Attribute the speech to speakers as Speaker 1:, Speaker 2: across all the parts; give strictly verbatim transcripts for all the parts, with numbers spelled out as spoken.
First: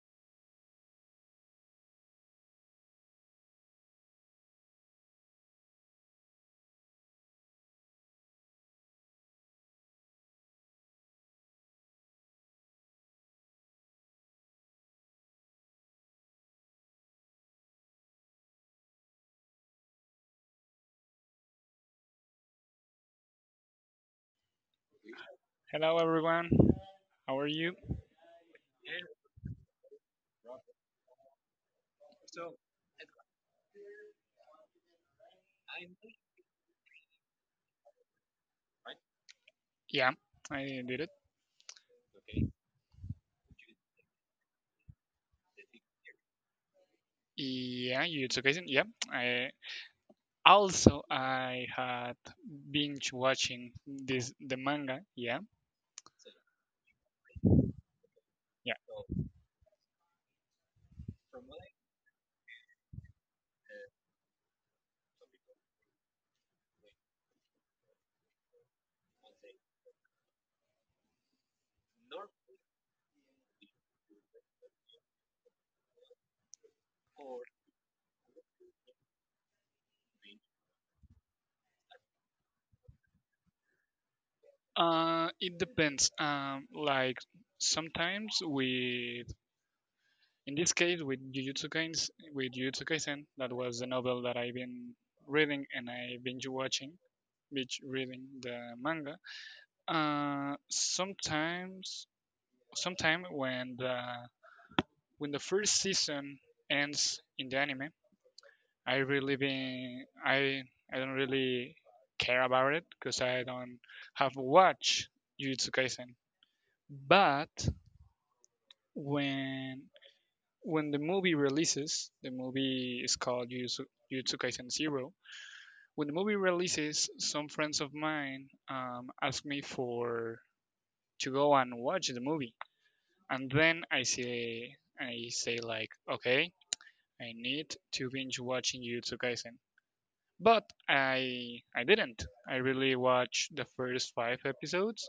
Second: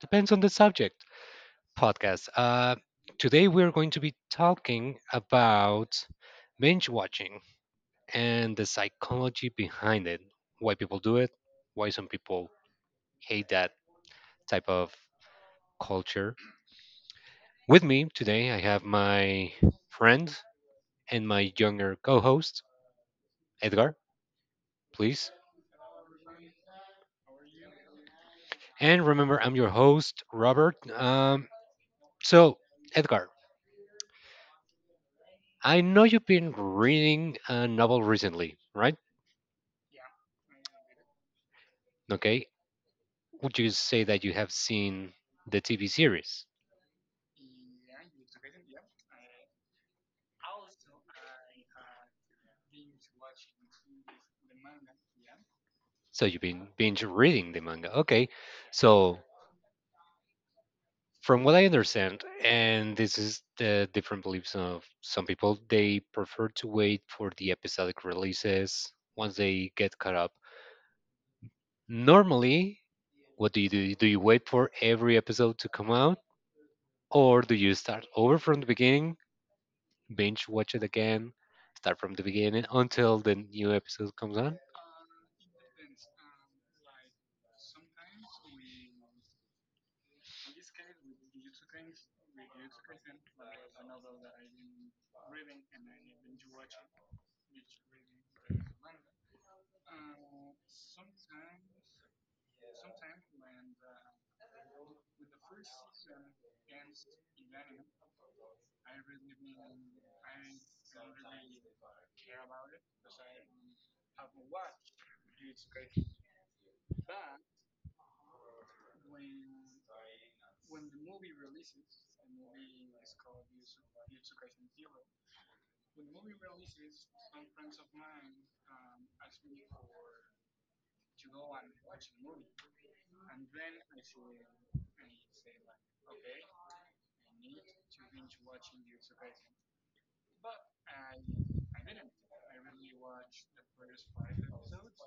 Speaker 1: depends on the subject, podcast. Uh, today, we're going to be talking about binge watching and the psychology behind it, why people do it, why some people hate that type of culture. With me today, I have my friend and my younger co host, Edgar, please.
Speaker 2: Hello, everyone. How are you?
Speaker 1: And remember, I'm your host, Robert. Um, So, Edgar, I know you've been reading a novel recently, right?
Speaker 2: Yeah, I did it.
Speaker 1: Okay. Would you say that you have seen the T V series?
Speaker 2: Yeah, you took it. Yeah, I also I had binge watching this the manga. Yeah,
Speaker 1: So you've been binge reading the manga. Okay.
Speaker 2: yeah.
Speaker 1: So, from what I understand, and this is the different beliefs of some people, they prefer to wait for the episodic releases once they get caught up. Normally, what do you do? Do you wait for every episode to come out, or do you start over from the beginning binge watch it again, start from the beginning until the new episode comes on.
Speaker 2: Uh, it depends. Um, like sometimes with in this case with Jujutsu Kaisen, with Jujutsu Kaisen, that was the novel that I've been reading and I binge watching, binge reading the manga. Uh, sometimes sometime when the When the first season ends in the anime, I really been I I don't really care about it because I don't have watched Jujutsu Kaisen. But when when the movie releases, the movie is called Jujutsu, Jujutsu Kaisen Zero. When the movie releases, some friends of mine um, asked me for to go and watch the movie, and then I say I say like, okay, I need to binge watching Jujutsu Kaisen. But I I didn't. I really watched the first five episodes.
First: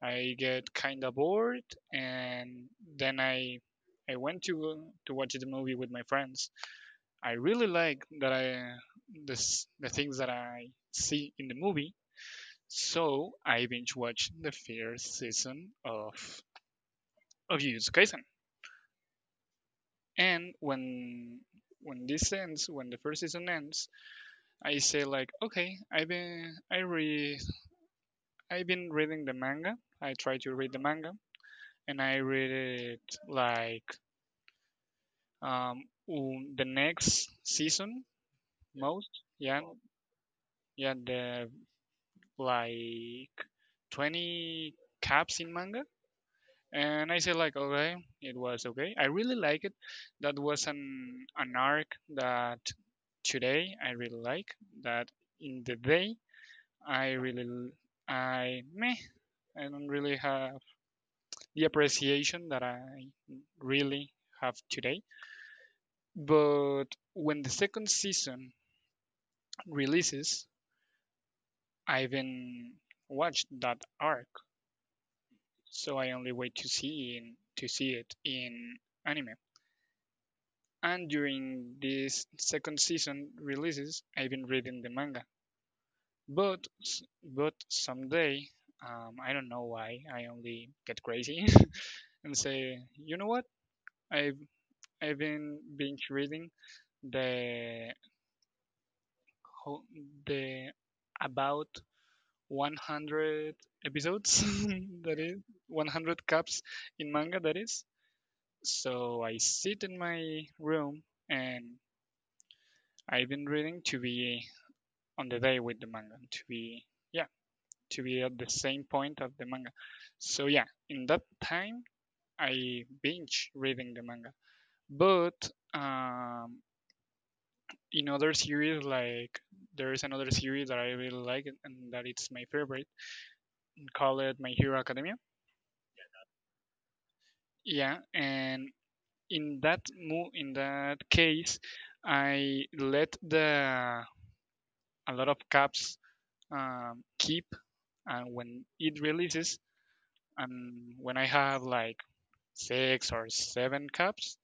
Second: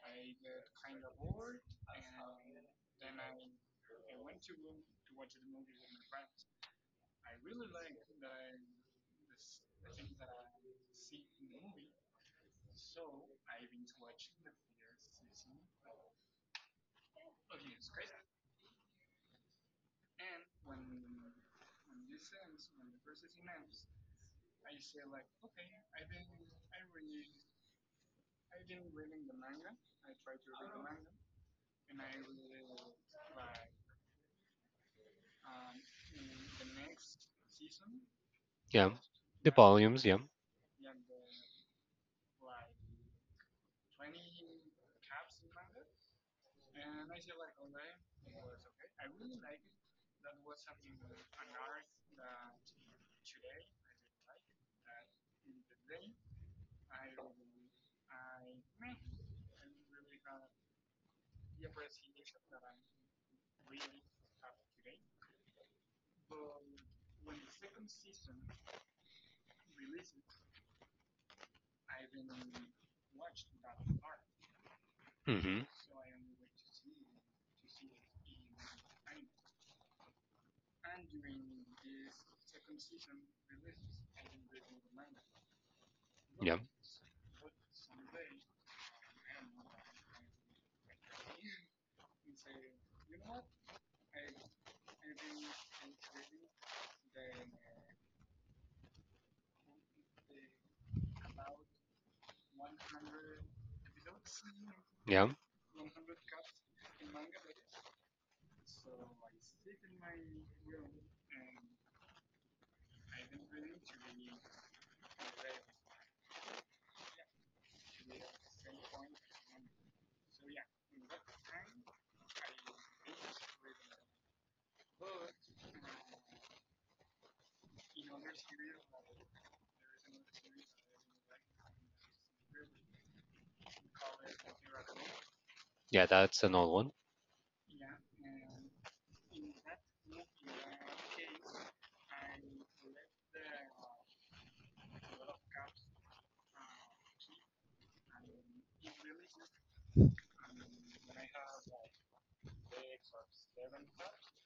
Speaker 2: I get kinda bored, and then I I went to to watch the movie with my friends. I really like that I this the things that I see in the movie. So I binge watched the first season of of Jujutsu Kaisen. And when when this ends, when the first season ends, I say like, okay, I've been I read I've been reading the manga. I try to read the manga, and I read it like um um, the next season
Speaker 1: Yeah,
Speaker 2: most.
Speaker 1: the
Speaker 2: Yeah,
Speaker 1: volumes. Yeah,
Speaker 2: yeah, the like twenty caps in manga, and I say like, okay, it was okay. I really like it. That was an an arc that today I really like. That in the day I really l- I meh I don't really have the appreciation that I really have today. But when the second season releases, I haven't watched that arc,
Speaker 1: hmm
Speaker 2: so I only wait to see in, to see it in anime. And during this second season releases, I've been reading the manga.
Speaker 1: yeah,
Speaker 2: But s- but someday, um, I don't know why, I only get crazy and say, you know what? I've even binge reading the whole- the about one hundred episodes that
Speaker 1: yeah,
Speaker 2: is one hundred cups in manga that is. So I sit in my room, and I've been reading to be on the day with the manga to be, yeah, to be at the same point of the manga. So, yeah, in that time I binge reading the manga, but um, in other series, like there is another series that I really like and and that it's my favorite, and call it My Hero Academia.
Speaker 1: yeah. That's an old one,
Speaker 2: Yeah, and in that mo- in that case, I let the a lot of caps um, keep, and when it releases, and when I have like six or seven caps,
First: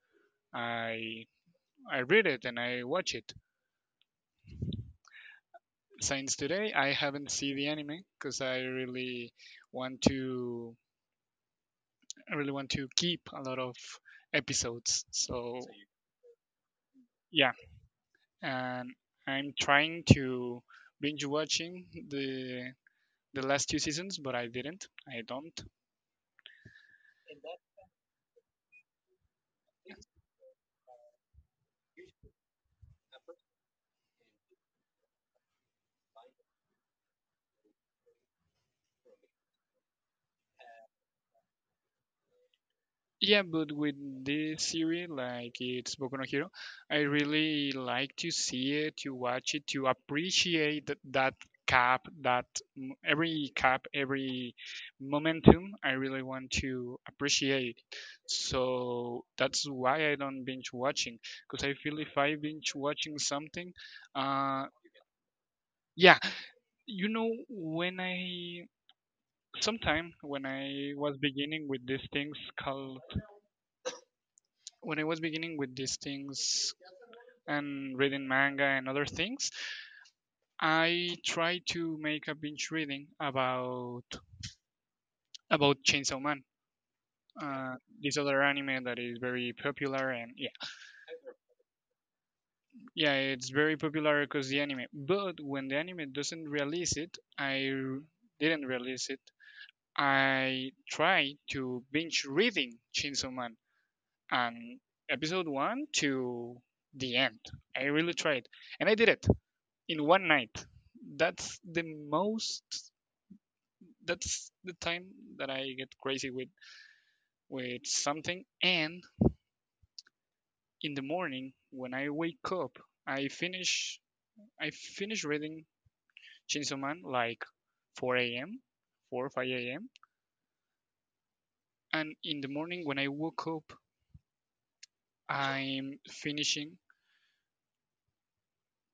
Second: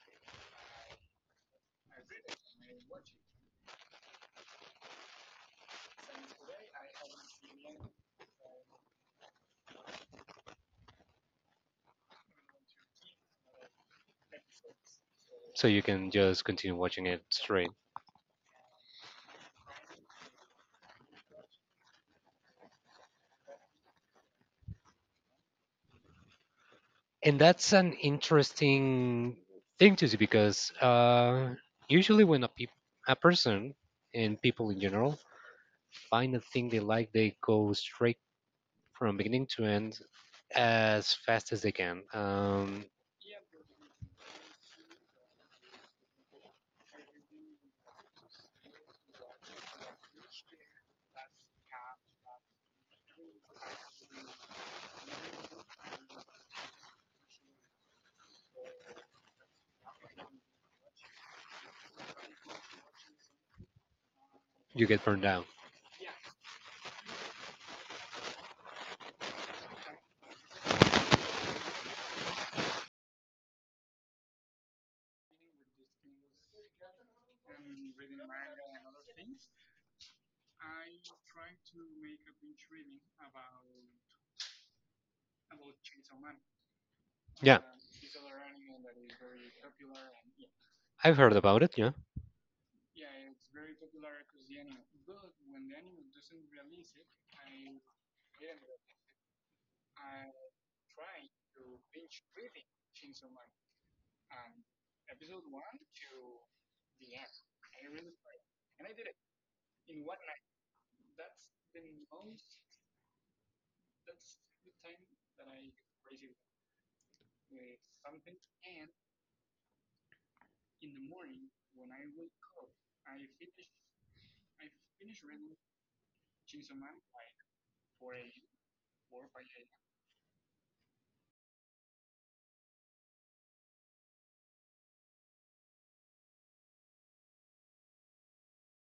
Speaker 2: I I read it and I watch it. Since today, I haven't seen the anime because I really want to I really want to keep a lot of episodes. So,
Speaker 1: so you can just continue watching it
Speaker 2: yeah,
Speaker 1: straight.
Speaker 2: and I'm trying to binge watching the the last two seasons, but I didn't. I don't.
Speaker 1: And that's an interesting thing to see because uh, usually when a peop- a person and people in general find a thing they like, they go straight from beginning to end as fast as they can. Um,
Speaker 2: Yeah, but with this series, like it's Boku no Hero, I really like to see it, to watch it, to appreciate th- that cap, that m- every cap, every momentum. I really want to appreciate. So that's why I don't binge watching, because I feel if I binge watching something, uh,
Speaker 1: you get burned out.
Speaker 2: yeah, you know, when I sometime when I was beginning with these things called when I was beginning with these things and reading manga and other things, I tried to make a binge reading about about Chainsaw Man.
Speaker 1: Yeah,
Speaker 2: Uh, this other anime that is very popular, and yeah,
Speaker 1: I've heard about it. Yeah,
Speaker 2: yeah, it's very popular because the anime, but when the anime doesn't release it i r- didn't release it, I tried to binge reading Chainsaw Man, and episode one to the end, I really tried, and I did it in one night. That's the most. That's the time that I get crazy with with something. And in the morning when I wake up, I finish I finish reading Chainsaw Man like four a m four or five a m. And in the morning when I woke up, I'm finishing.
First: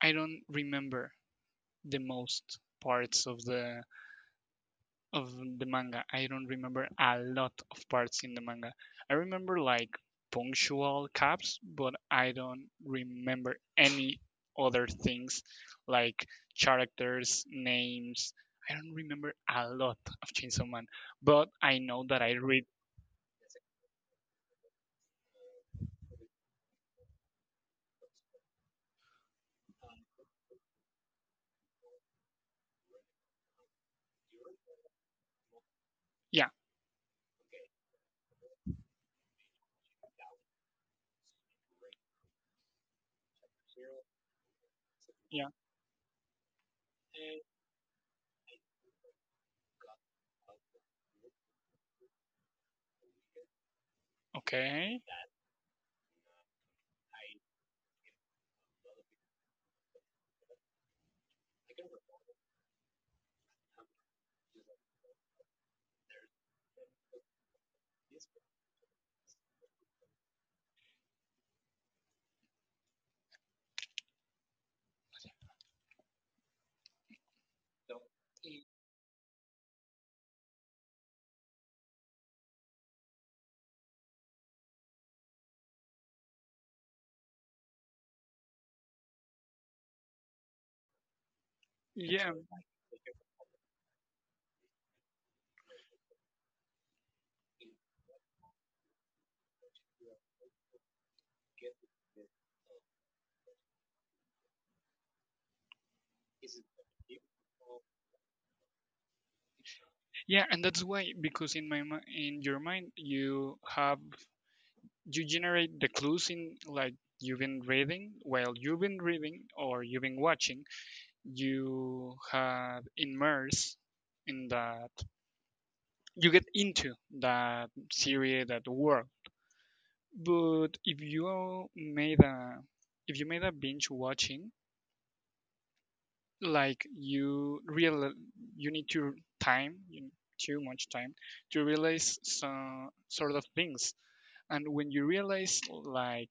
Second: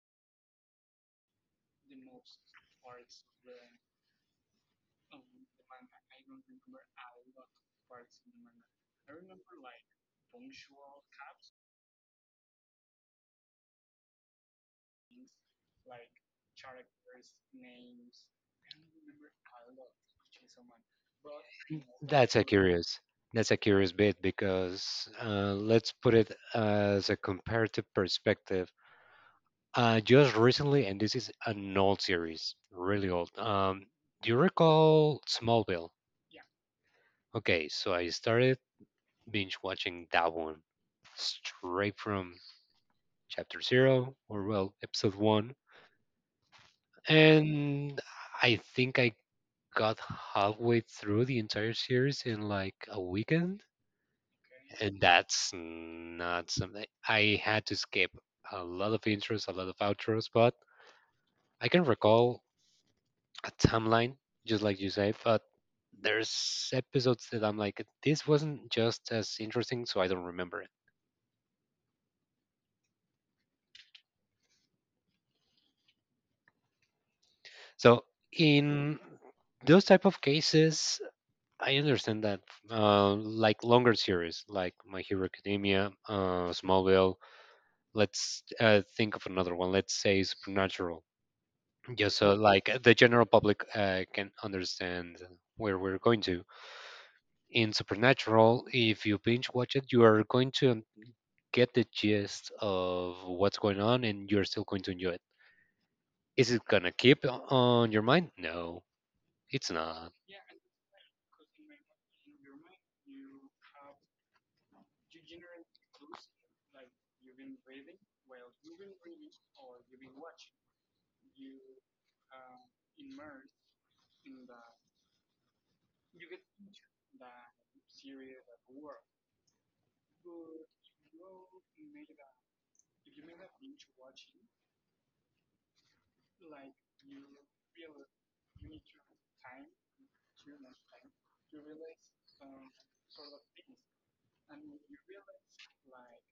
Speaker 2: I don't remember the most parts of the of the manga. I don't remember a lot of parts in the manga. I remember like punctual caps, but I don't remember any other things like characters, names. I don't remember a lot of Chainsaw Man, but I know that I
Speaker 1: that's a
Speaker 2: read.
Speaker 1: curious. That's a curious bit because uh, let's put it as a comparative perspective. Uh, just recently, and this is an old series, really old. Um, do you recall Smallville?
Speaker 2: Yeah,
Speaker 1: Okay, so I started binge watching that one straight from chapter zero, or well, episode
Speaker 2: yeah,
Speaker 1: one, and I think I got halfway through the entire series in like a weekend, and
Speaker 2: okay,
Speaker 1: that's not something. I had to skip a lot of intros, a lot of outros, but I can recall a timeline, just like you say, but there's episodes that I'm like, this wasn't just as interesting, so I don't remember it. So in those type of cases, I understand that, uh, like longer series, like My Hero Academia, uh, Smallville. Let's uh, think of another one. Let's say Supernatural, just
Speaker 2: yeah,
Speaker 1: so like the general public uh, can understand where we're going to. In Supernatural, if you binge watch it, you are going to get the gist of what's going on, and you're still going to enjoy it. Is it gonna keep on your mind? No, it's not.
Speaker 2: yeah, and that's why, because in my mi- in your mind you have, you generate the clues in, like, you've been reading while you've been reading or you've been watching, you have immersed in that, you get into that series, that world. But if you made a if you made a binge watching, like you real, you need to time you need too much time to realize some sort of things. And when you realize like,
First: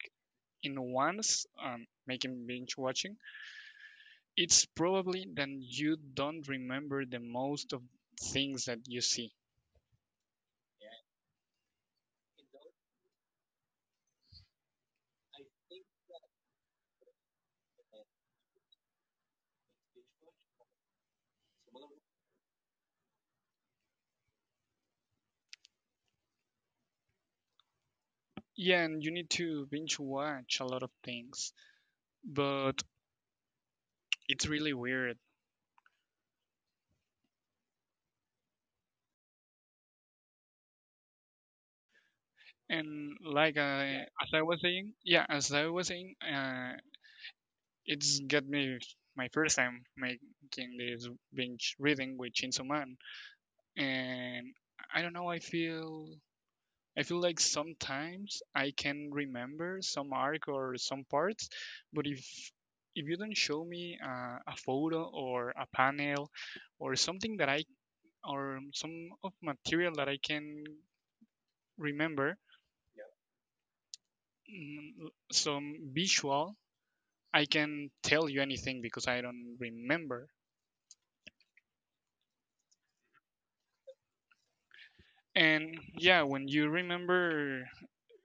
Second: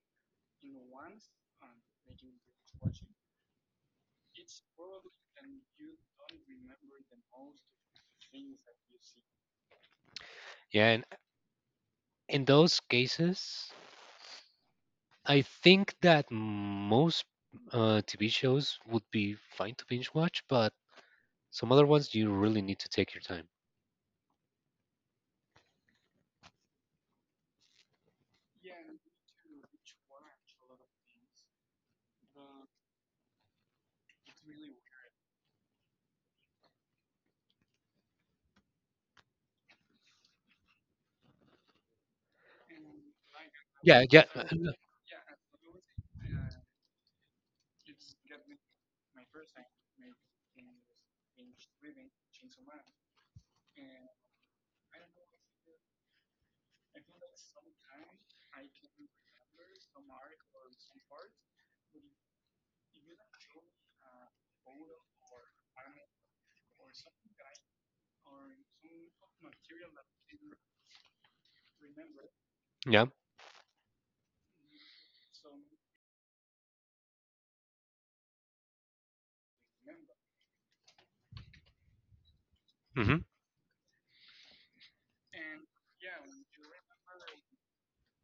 Speaker 2: in once, um, making binge watching, it's probably then you don't remember the most of things that you see.
Speaker 1: Yeah, and in those cases, I think that most uh, T V shows would be fine to binge watch, but some other ones you really need to take your time.
Speaker 2: Yeah, and you need to binge watch a lot of things, but it's really weird. And like
Speaker 1: Yeah,
Speaker 2: I,
Speaker 1: yeah,
Speaker 2: as I
Speaker 1: uh,
Speaker 2: was
Speaker 1: uh,
Speaker 2: saying, yeah, as I was saying, uh, it's got me my first time making this binge reading with Chainsaw Man, and I don't know. I feel I feel like sometimes I can remember some arc or some parts, but if if you don't show me, uh, a photo or a panel or something that I or some of material that I can remember,
Speaker 1: yeah,
Speaker 2: mm, some visual, I can tell you anything because I don't remember.
Speaker 1: hmm
Speaker 2: And yeah, when you remember,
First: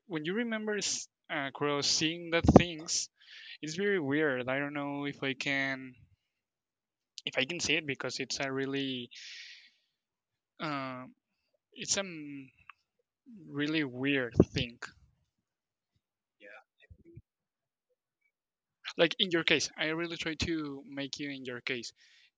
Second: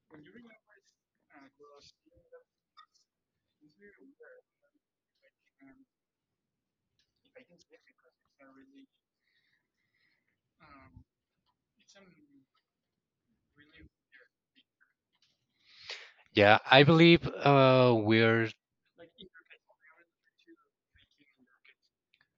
Speaker 2: when you remember s- across seeing that things, it's very weird. I don't know if I can, if I can say it because it's a really, uh, it's a m- really weird thing.
Speaker 1: yeah. I believe uh, we're.
Speaker 2: Like in your case, I really try to make you in your case.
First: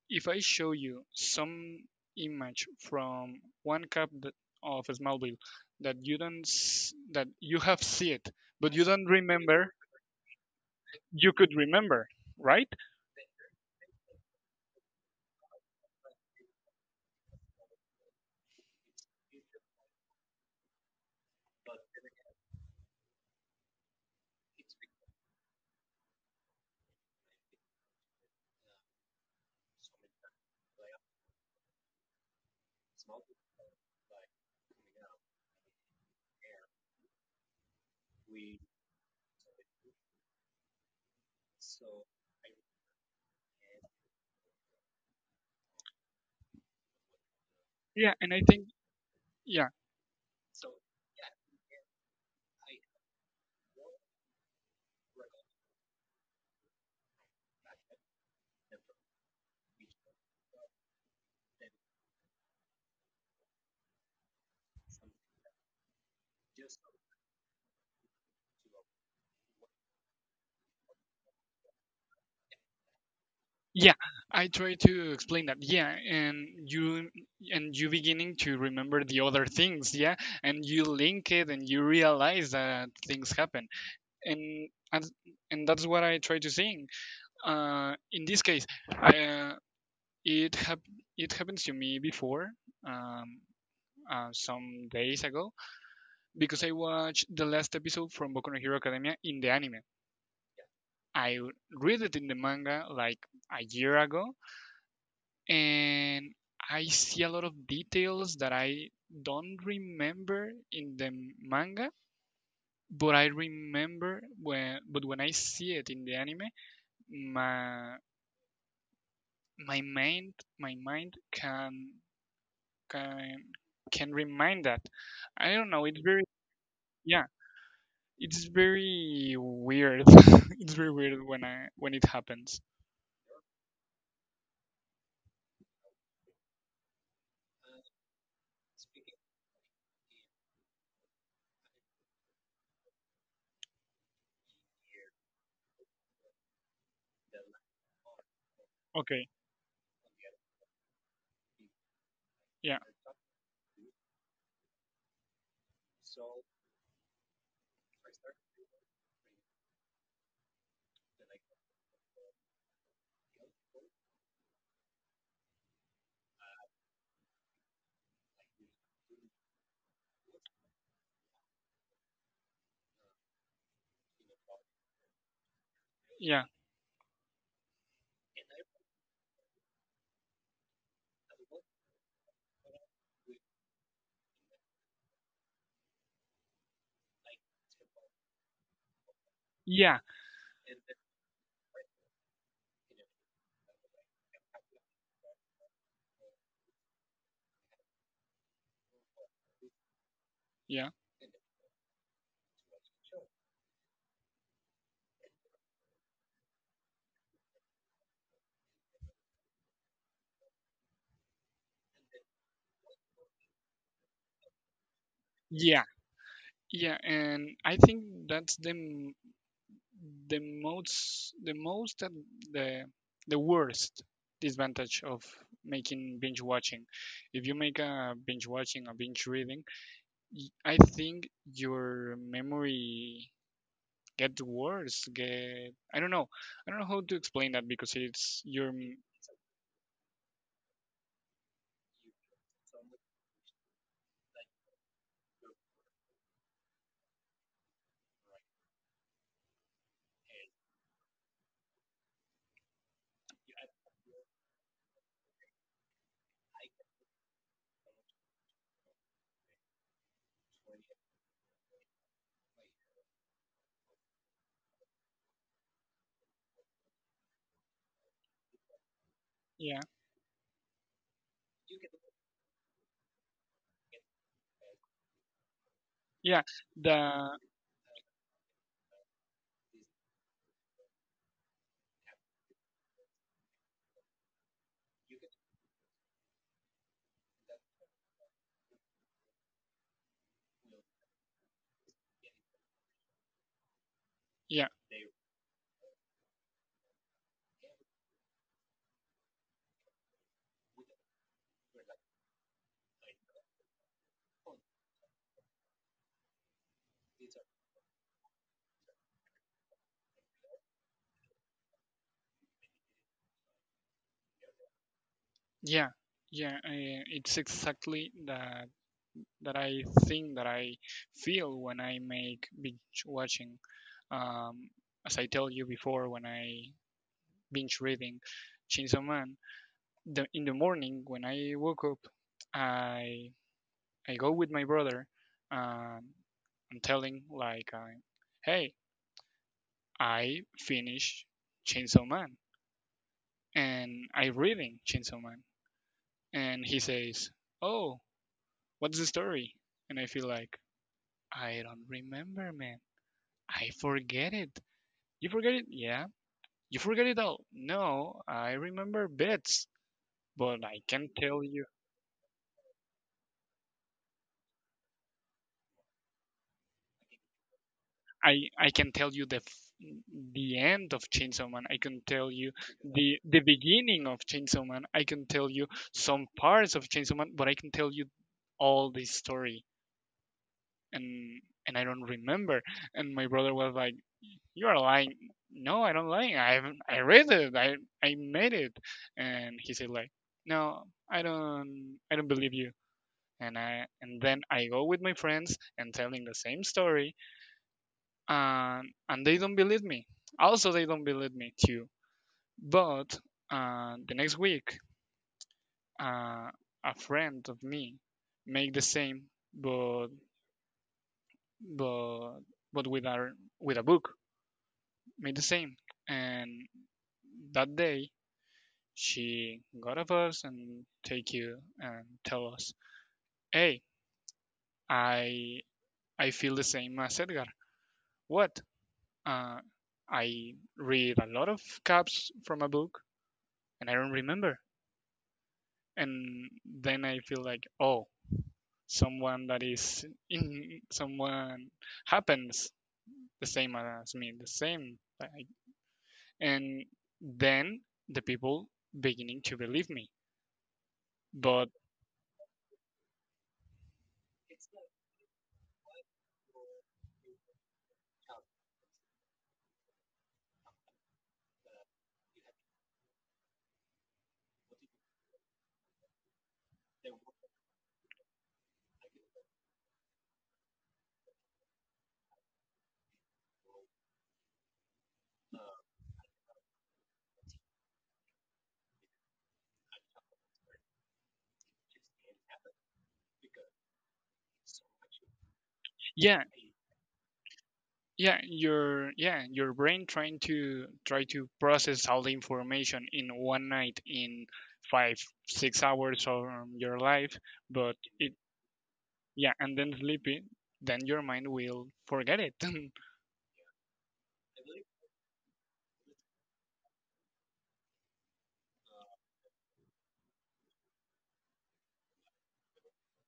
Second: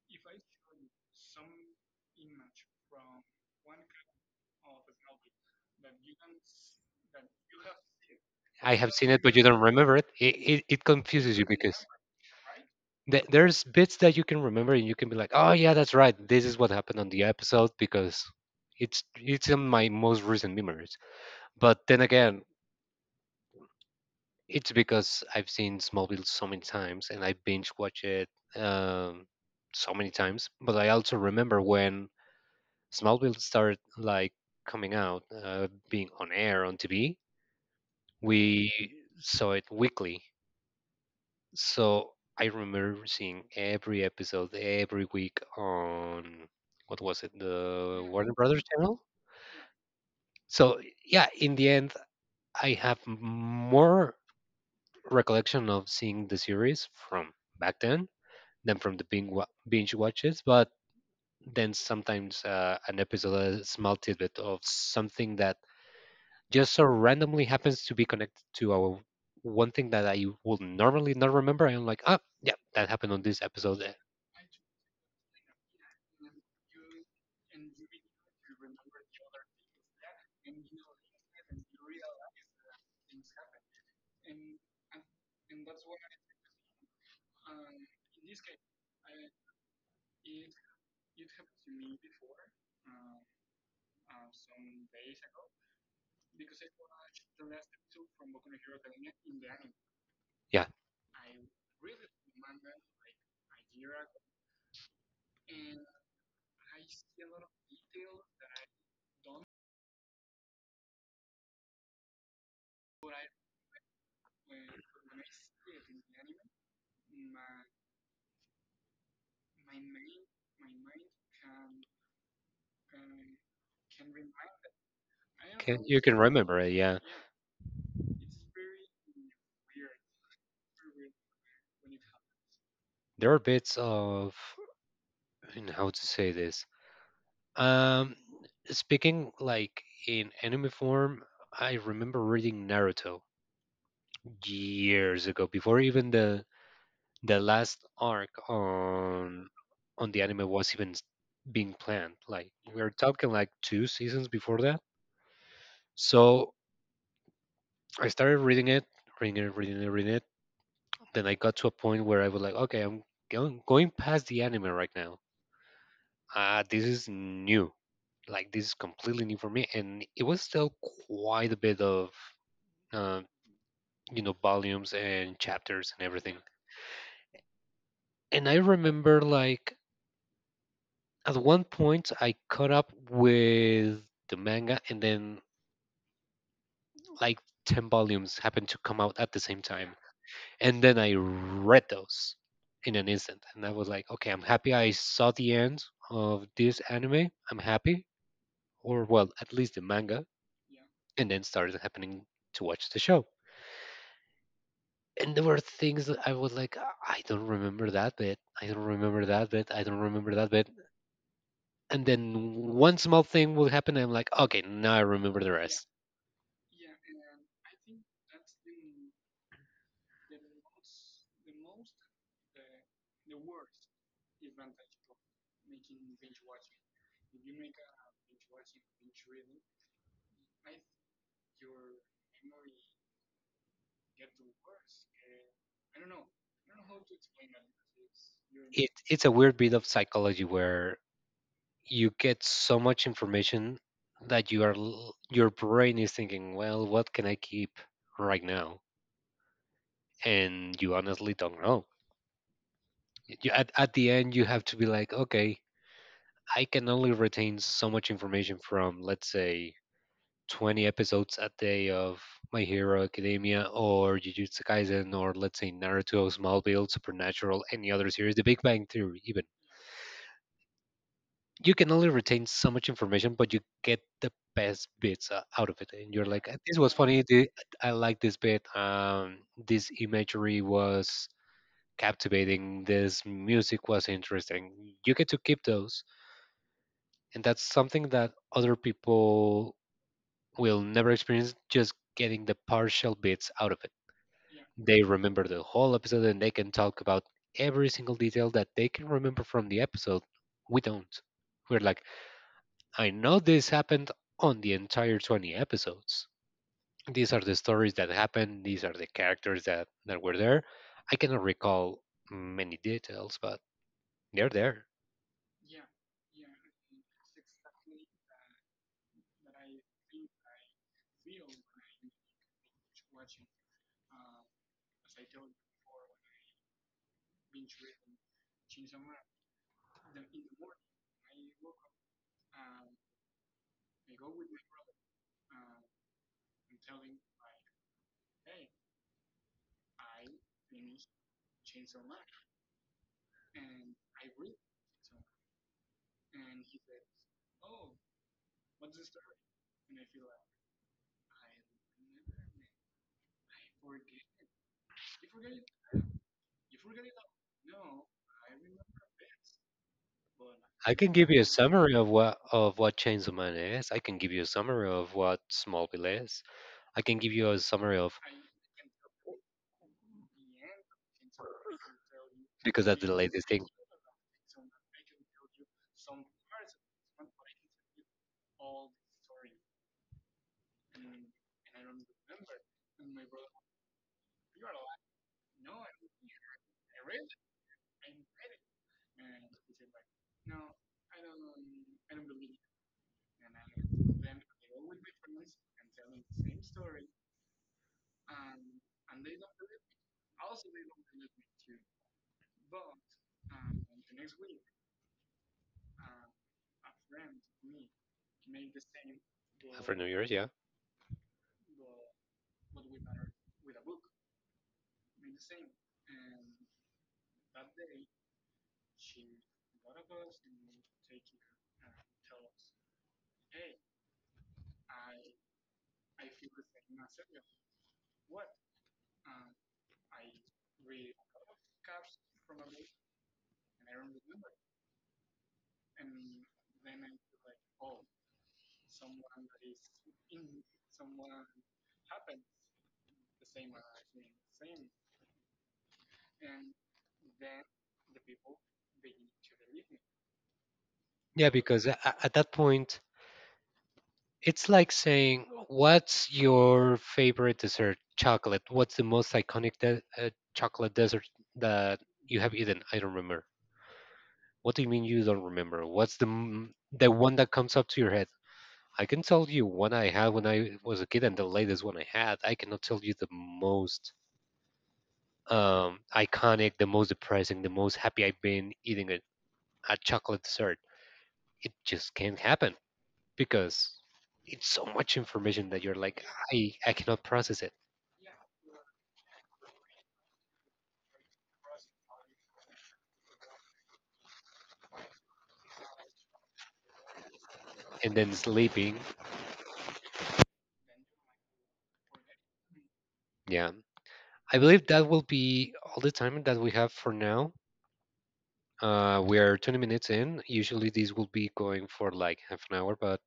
Speaker 2: If I show you some image from one cup that, of Smallville, that you don't s- that you have see it, but
Speaker 1: I
Speaker 2: you
Speaker 1: have
Speaker 2: don't
Speaker 1: seen it, but you don't
Speaker 2: remember,
Speaker 1: remember it. It it, it
Speaker 2: you
Speaker 1: confuses you
Speaker 2: could
Speaker 1: because
Speaker 2: remember, right?
Speaker 1: th- there's bits that you can remember, and you can be like, "Oh yeah, that's right. This is what happened on the episode because." It's it's in my most recent memories, but then again, it's because I've seen Smallville so many times and I binge watch it um, so many times. But I also remember when Smallville started like coming out, uh, being on air on T V. We saw it weekly, so I remember seeing every episode every week on what was it, the
Speaker 2: Yeah,
Speaker 1: Warner
Speaker 2: and I
Speaker 1: Brothers
Speaker 2: think,
Speaker 1: channel.
Speaker 2: yeah.
Speaker 1: So yeah, in the end, I have more recollection of seeing the series from back then them from the binge, wa- binge watches, but then sometimes uh, an episode, a small tidbit of something that just so randomly happens to be connected to our one thing that I would normally not remember. I'm like, ah, yeah, that happened on this episode. eh,
Speaker 2: Yeah, I try to explain that. Yeah, and you and you beginning to remember the other things, yeah, and you link it and you realize that things happen. And and, and that's what I try to sing. Uh in this case, I, It hap- it happened to me before, um, uh, some days ago, because I watched the last episode from Boku no Hero Academia in the anime.
Speaker 1: Yeah,
Speaker 2: I read it in the manga like a year ago, and I see a lot of details that I don't remember in the manga, but I remember when. But when I see it in the anime, my my mind my mind can can can remind that. I don't
Speaker 1: can,
Speaker 2: know. It's
Speaker 1: you can
Speaker 2: very.
Speaker 1: remember it. Yeah,
Speaker 2: Yeah. It's very weird. It's very weird when I when it happens.
Speaker 1: there are bits of in how to say this. Um, speaking like in anime form, I remember reading Naruto years ago before even the the last arc
Speaker 2: Okay.
Speaker 1: on on the anime was even s- being planned. Like
Speaker 2: Yeah.
Speaker 1: we are talking like two seasons before that. So I started reading it, reading it, reading it, reading it. Then I got to a point where I was like, okay, I'm going going past the anime right now. Ah, this is new. Like this is completely new for me, and it was still quite a bit of uh, you know volumes and chapters and everything.
Speaker 2: Yeah.
Speaker 1: And I remember like at one point I caught up with the manga and then like ten volumes happened to come out at the same time.
Speaker 2: Yeah.
Speaker 1: And then I read those in an instant and I was like, okay, I'm happy I saw the end of this anime. I'm happy or well, at least the manga
Speaker 2: Yeah.
Speaker 1: and then started happening to watch the show. And there were things that I was like, I don't remember that bit. I don't remember that bit. I don't remember that bit. And then one small thing will happen. And I'm like, okay, now I remember the
Speaker 2: Yeah.
Speaker 1: rest.
Speaker 2: Yeah. And I think that's the m- the most the most and the the worst disadvantage of making binge watching. If you make a binge watching, a binge reading, I think your memory get worse, get i don't know i don't know how to explain that because it's your
Speaker 1: it
Speaker 2: m-
Speaker 1: it's a weird bit of psychology where you get so much information that you are l- your brain is thinking, well, what can I keep right now? And you honestly don't know. You, at at the end, you have to be like, okay, I can only retain so much information from, let's say, twenty episodes a day of My Hero Academia or Jujutsu Kaisen or let's say Naruto, Smallville, Supernatural, any other series, The Big Bang Theory, even
Speaker 2: yeah.
Speaker 1: you can only retain so much information, but you get the best bits uh, out of it, and you're
Speaker 2: Yeah,
Speaker 1: like, "Uh, "This was funny.
Speaker 2: the
Speaker 1: thi- I like this bit. Um, this imagery was captivating. This music was interesting." You get to keep those, and that's something that other people will never experience. Just getting the partial bits out of it.
Speaker 2: yeah,
Speaker 1: They remember the whole episode, and they can talk about every single detail that they can remember from the episode. We don't. We're like, I know this happened on the entire twenty episodes. These are the stories that happened, these are the characters that, that were there. I cannot recall many details, but they're there.
Speaker 2: yeah, yeah, uh, it's exactly that that I think that I feel when I make binge watching, um as I tell you before, when I binge reading Chainsaw Man, the, in the morning when I woke up, i i go with my brother, um I'm telling like, uh, hey, I finished Chainsaw Man and I reading Chainsaw Man. And he says, oh, what's the story? And I feel like, I don't remember, man. I forget it. You forget it? Yeah. You forget it all? No, I remember bits, but I
Speaker 1: I
Speaker 2: can
Speaker 1: can give you
Speaker 2: tell
Speaker 1: a
Speaker 2: you.
Speaker 1: summary of what of what Chainsaw Man is. I can give you a summary of what Smallville is. I can give you a summary of
Speaker 2: I, I can tell you the f- the end of Chainsaw Man. I can tell you
Speaker 1: because that's the
Speaker 2: the the
Speaker 1: latest thing
Speaker 2: beginning of Chainsaw Man. I can tell you some parts of Chainsaw Man, but I can tell you all the story, and and I don't remember. And my brother was like, "You are lying." No, I don't lie. I I read it. I I made it. And he said like, "No, I don't. I don't believe you." And I and then I go with my friends and telling the same story, and and they don't believe me. Also, they don't believe me too. But uh, the next week, uh, a friend of me make the same,
Speaker 1: for New
Speaker 2: but
Speaker 1: Year's, yeah.
Speaker 2: but but with our with a book, made the same. And that day, she got up us and take you and tell us, "Hey, I I feel the same as Edgar. What? Uh, I read a lot of caps from a book, and I don't remember." And then I feel like, oh, someone that is in someone happens the same as me, the same. like- And then the people beginning to believe me.
Speaker 1: Yeah,
Speaker 2: But
Speaker 1: because a- a- at that point it's like saying, "What's your favorite dessert? Chocolate. What's the most iconic de- uh, chocolate dessert that you have eaten?" I don't remember. What do you mean you don't remember? What's the m- the one that comes up to your head? I can tell you one I had when I was a kid and the latest one I had. I cannot tell you the most um, iconic, the most depressing, the most happy I've been eating a, a chocolate dessert. It just can't happen because it's so much information that you're like,
Speaker 2: yeah,
Speaker 1: I, I cannot process it.
Speaker 2: yeah your yeah your brain trying to try to process all the information in one night in five six hours of um, your life, but
Speaker 1: And then
Speaker 2: it,
Speaker 1: sleeping.
Speaker 2: yeah, and then sleepy, then your mind will forget it
Speaker 1: Yeah, I believe that will be all the time that we have for now. Uh, we are twenty minutes in. Usually, these will be going for like half an hour, but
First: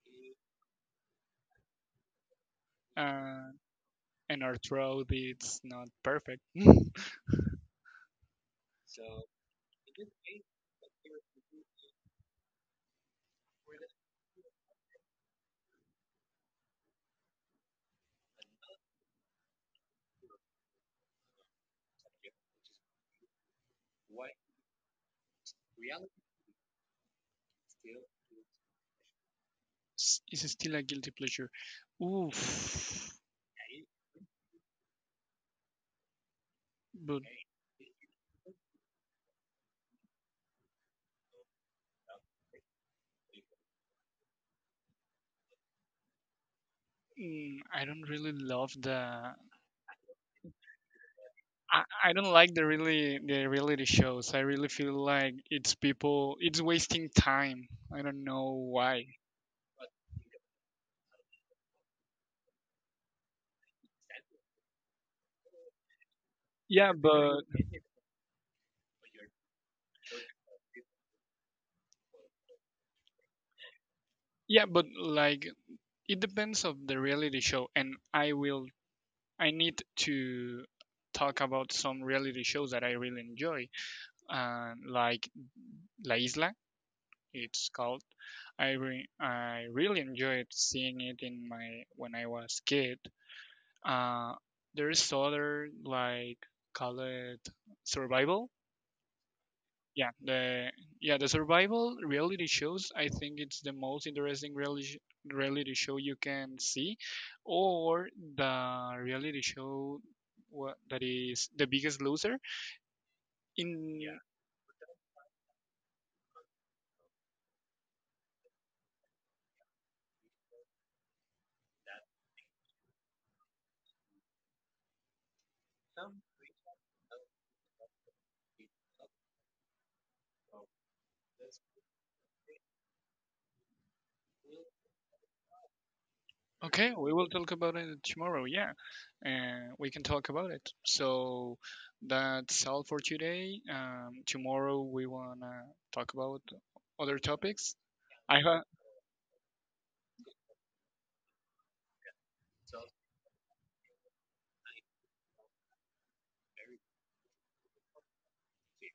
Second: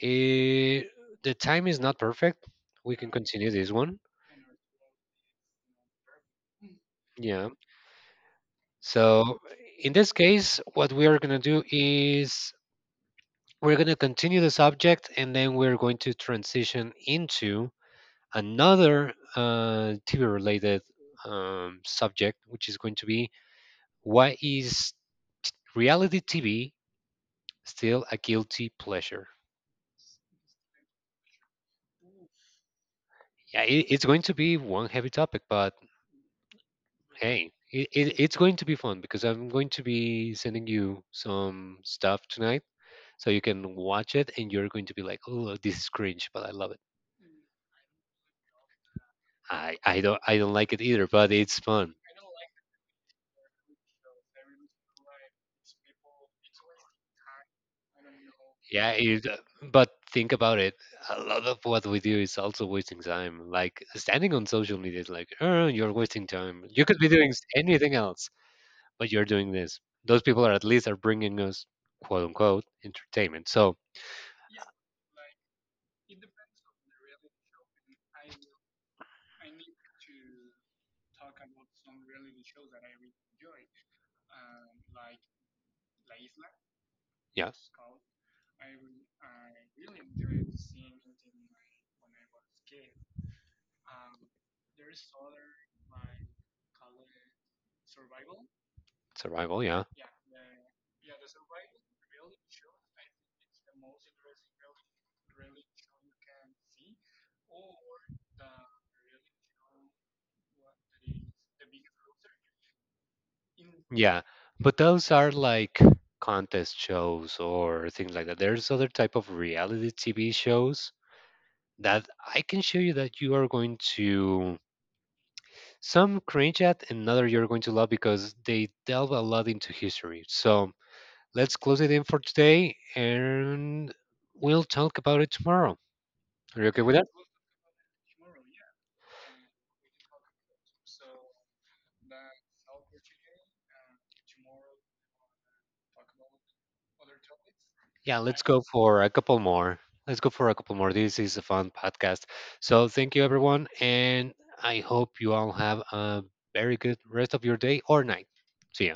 Speaker 1: eh, the time is not perfect. We can
Speaker 2: uh,
Speaker 1: continue this one.
Speaker 2: and our throat it's not perfect
Speaker 1: Yeah. So, in this case, what we are going to do is we're going to continue the subject and then we're going to transition into another uh, T V related um, subject, which is going to be what is reality T V still a guilty pleasure.
Speaker 2: S- it's still a guilty pleasure. Oof.
Speaker 1: Yeah, it, it's going to be one heavy topic, but
Speaker 2: But
Speaker 1: hey, it, it, it's going to be fun because I'm going to be sending you some stuff tonight, so you can watch it, and you're going to be like, "Oh, this is cringe," but I love it.
Speaker 2: mm, I don't really love the
Speaker 1: I, I don't I don't like it either, but it's
Speaker 2: I,
Speaker 1: fun.
Speaker 2: I don't like the really the reality shows. I really feel like it's people it's wasting time. I don't know
Speaker 1: Yeah,
Speaker 2: why.
Speaker 1: it, but think about it. A lot of what we do is also wasting time. Like standing on social media is like, oh, you're wasting time. You
Speaker 2: Yeah,
Speaker 1: could be doing
Speaker 2: but
Speaker 1: anything else. But you're doing this. Those people are at least are bringing us quote unquote entertainment. So
Speaker 2: yeah, but like, it depends of the reality show, and I will I need to talk about some reality shows that I really enjoy. Uh, like La Isla,
Speaker 1: yeah,
Speaker 2: it's called. I re- I really enjoyed seeing it in my when I was kid. Uh, there is other, like, call it survival.
Speaker 1: survival. Yeah,
Speaker 2: Yeah, the yeah the survival reality shows. I think it's the most interesting reality sh- reality show you can see, or the reality show wha- that is the Biggest Loser. In Yeah.
Speaker 1: yeah. But those are like contest shows or things like that. There's other type of reality T V shows that I can show you that you are going to some cringe at, another you're going to love because they delve a lot into history. So let's close it in for today, and we'll talk about it tomorrow. Are you okay
Speaker 2: Okay,
Speaker 1: with that?
Speaker 2: we will talk about it tomorrow. Yeah, and we can talk about it. So that's all for today. Um, tomorrow we wanna talk about other topics.
Speaker 1: Yeah,
Speaker 2: I
Speaker 1: let's go
Speaker 2: heard.
Speaker 1: for a couple more. Let's go for a couple more. This is a fun podcast. So thank you, everyone. And I hope you all have a very good rest of your day or night. See ya.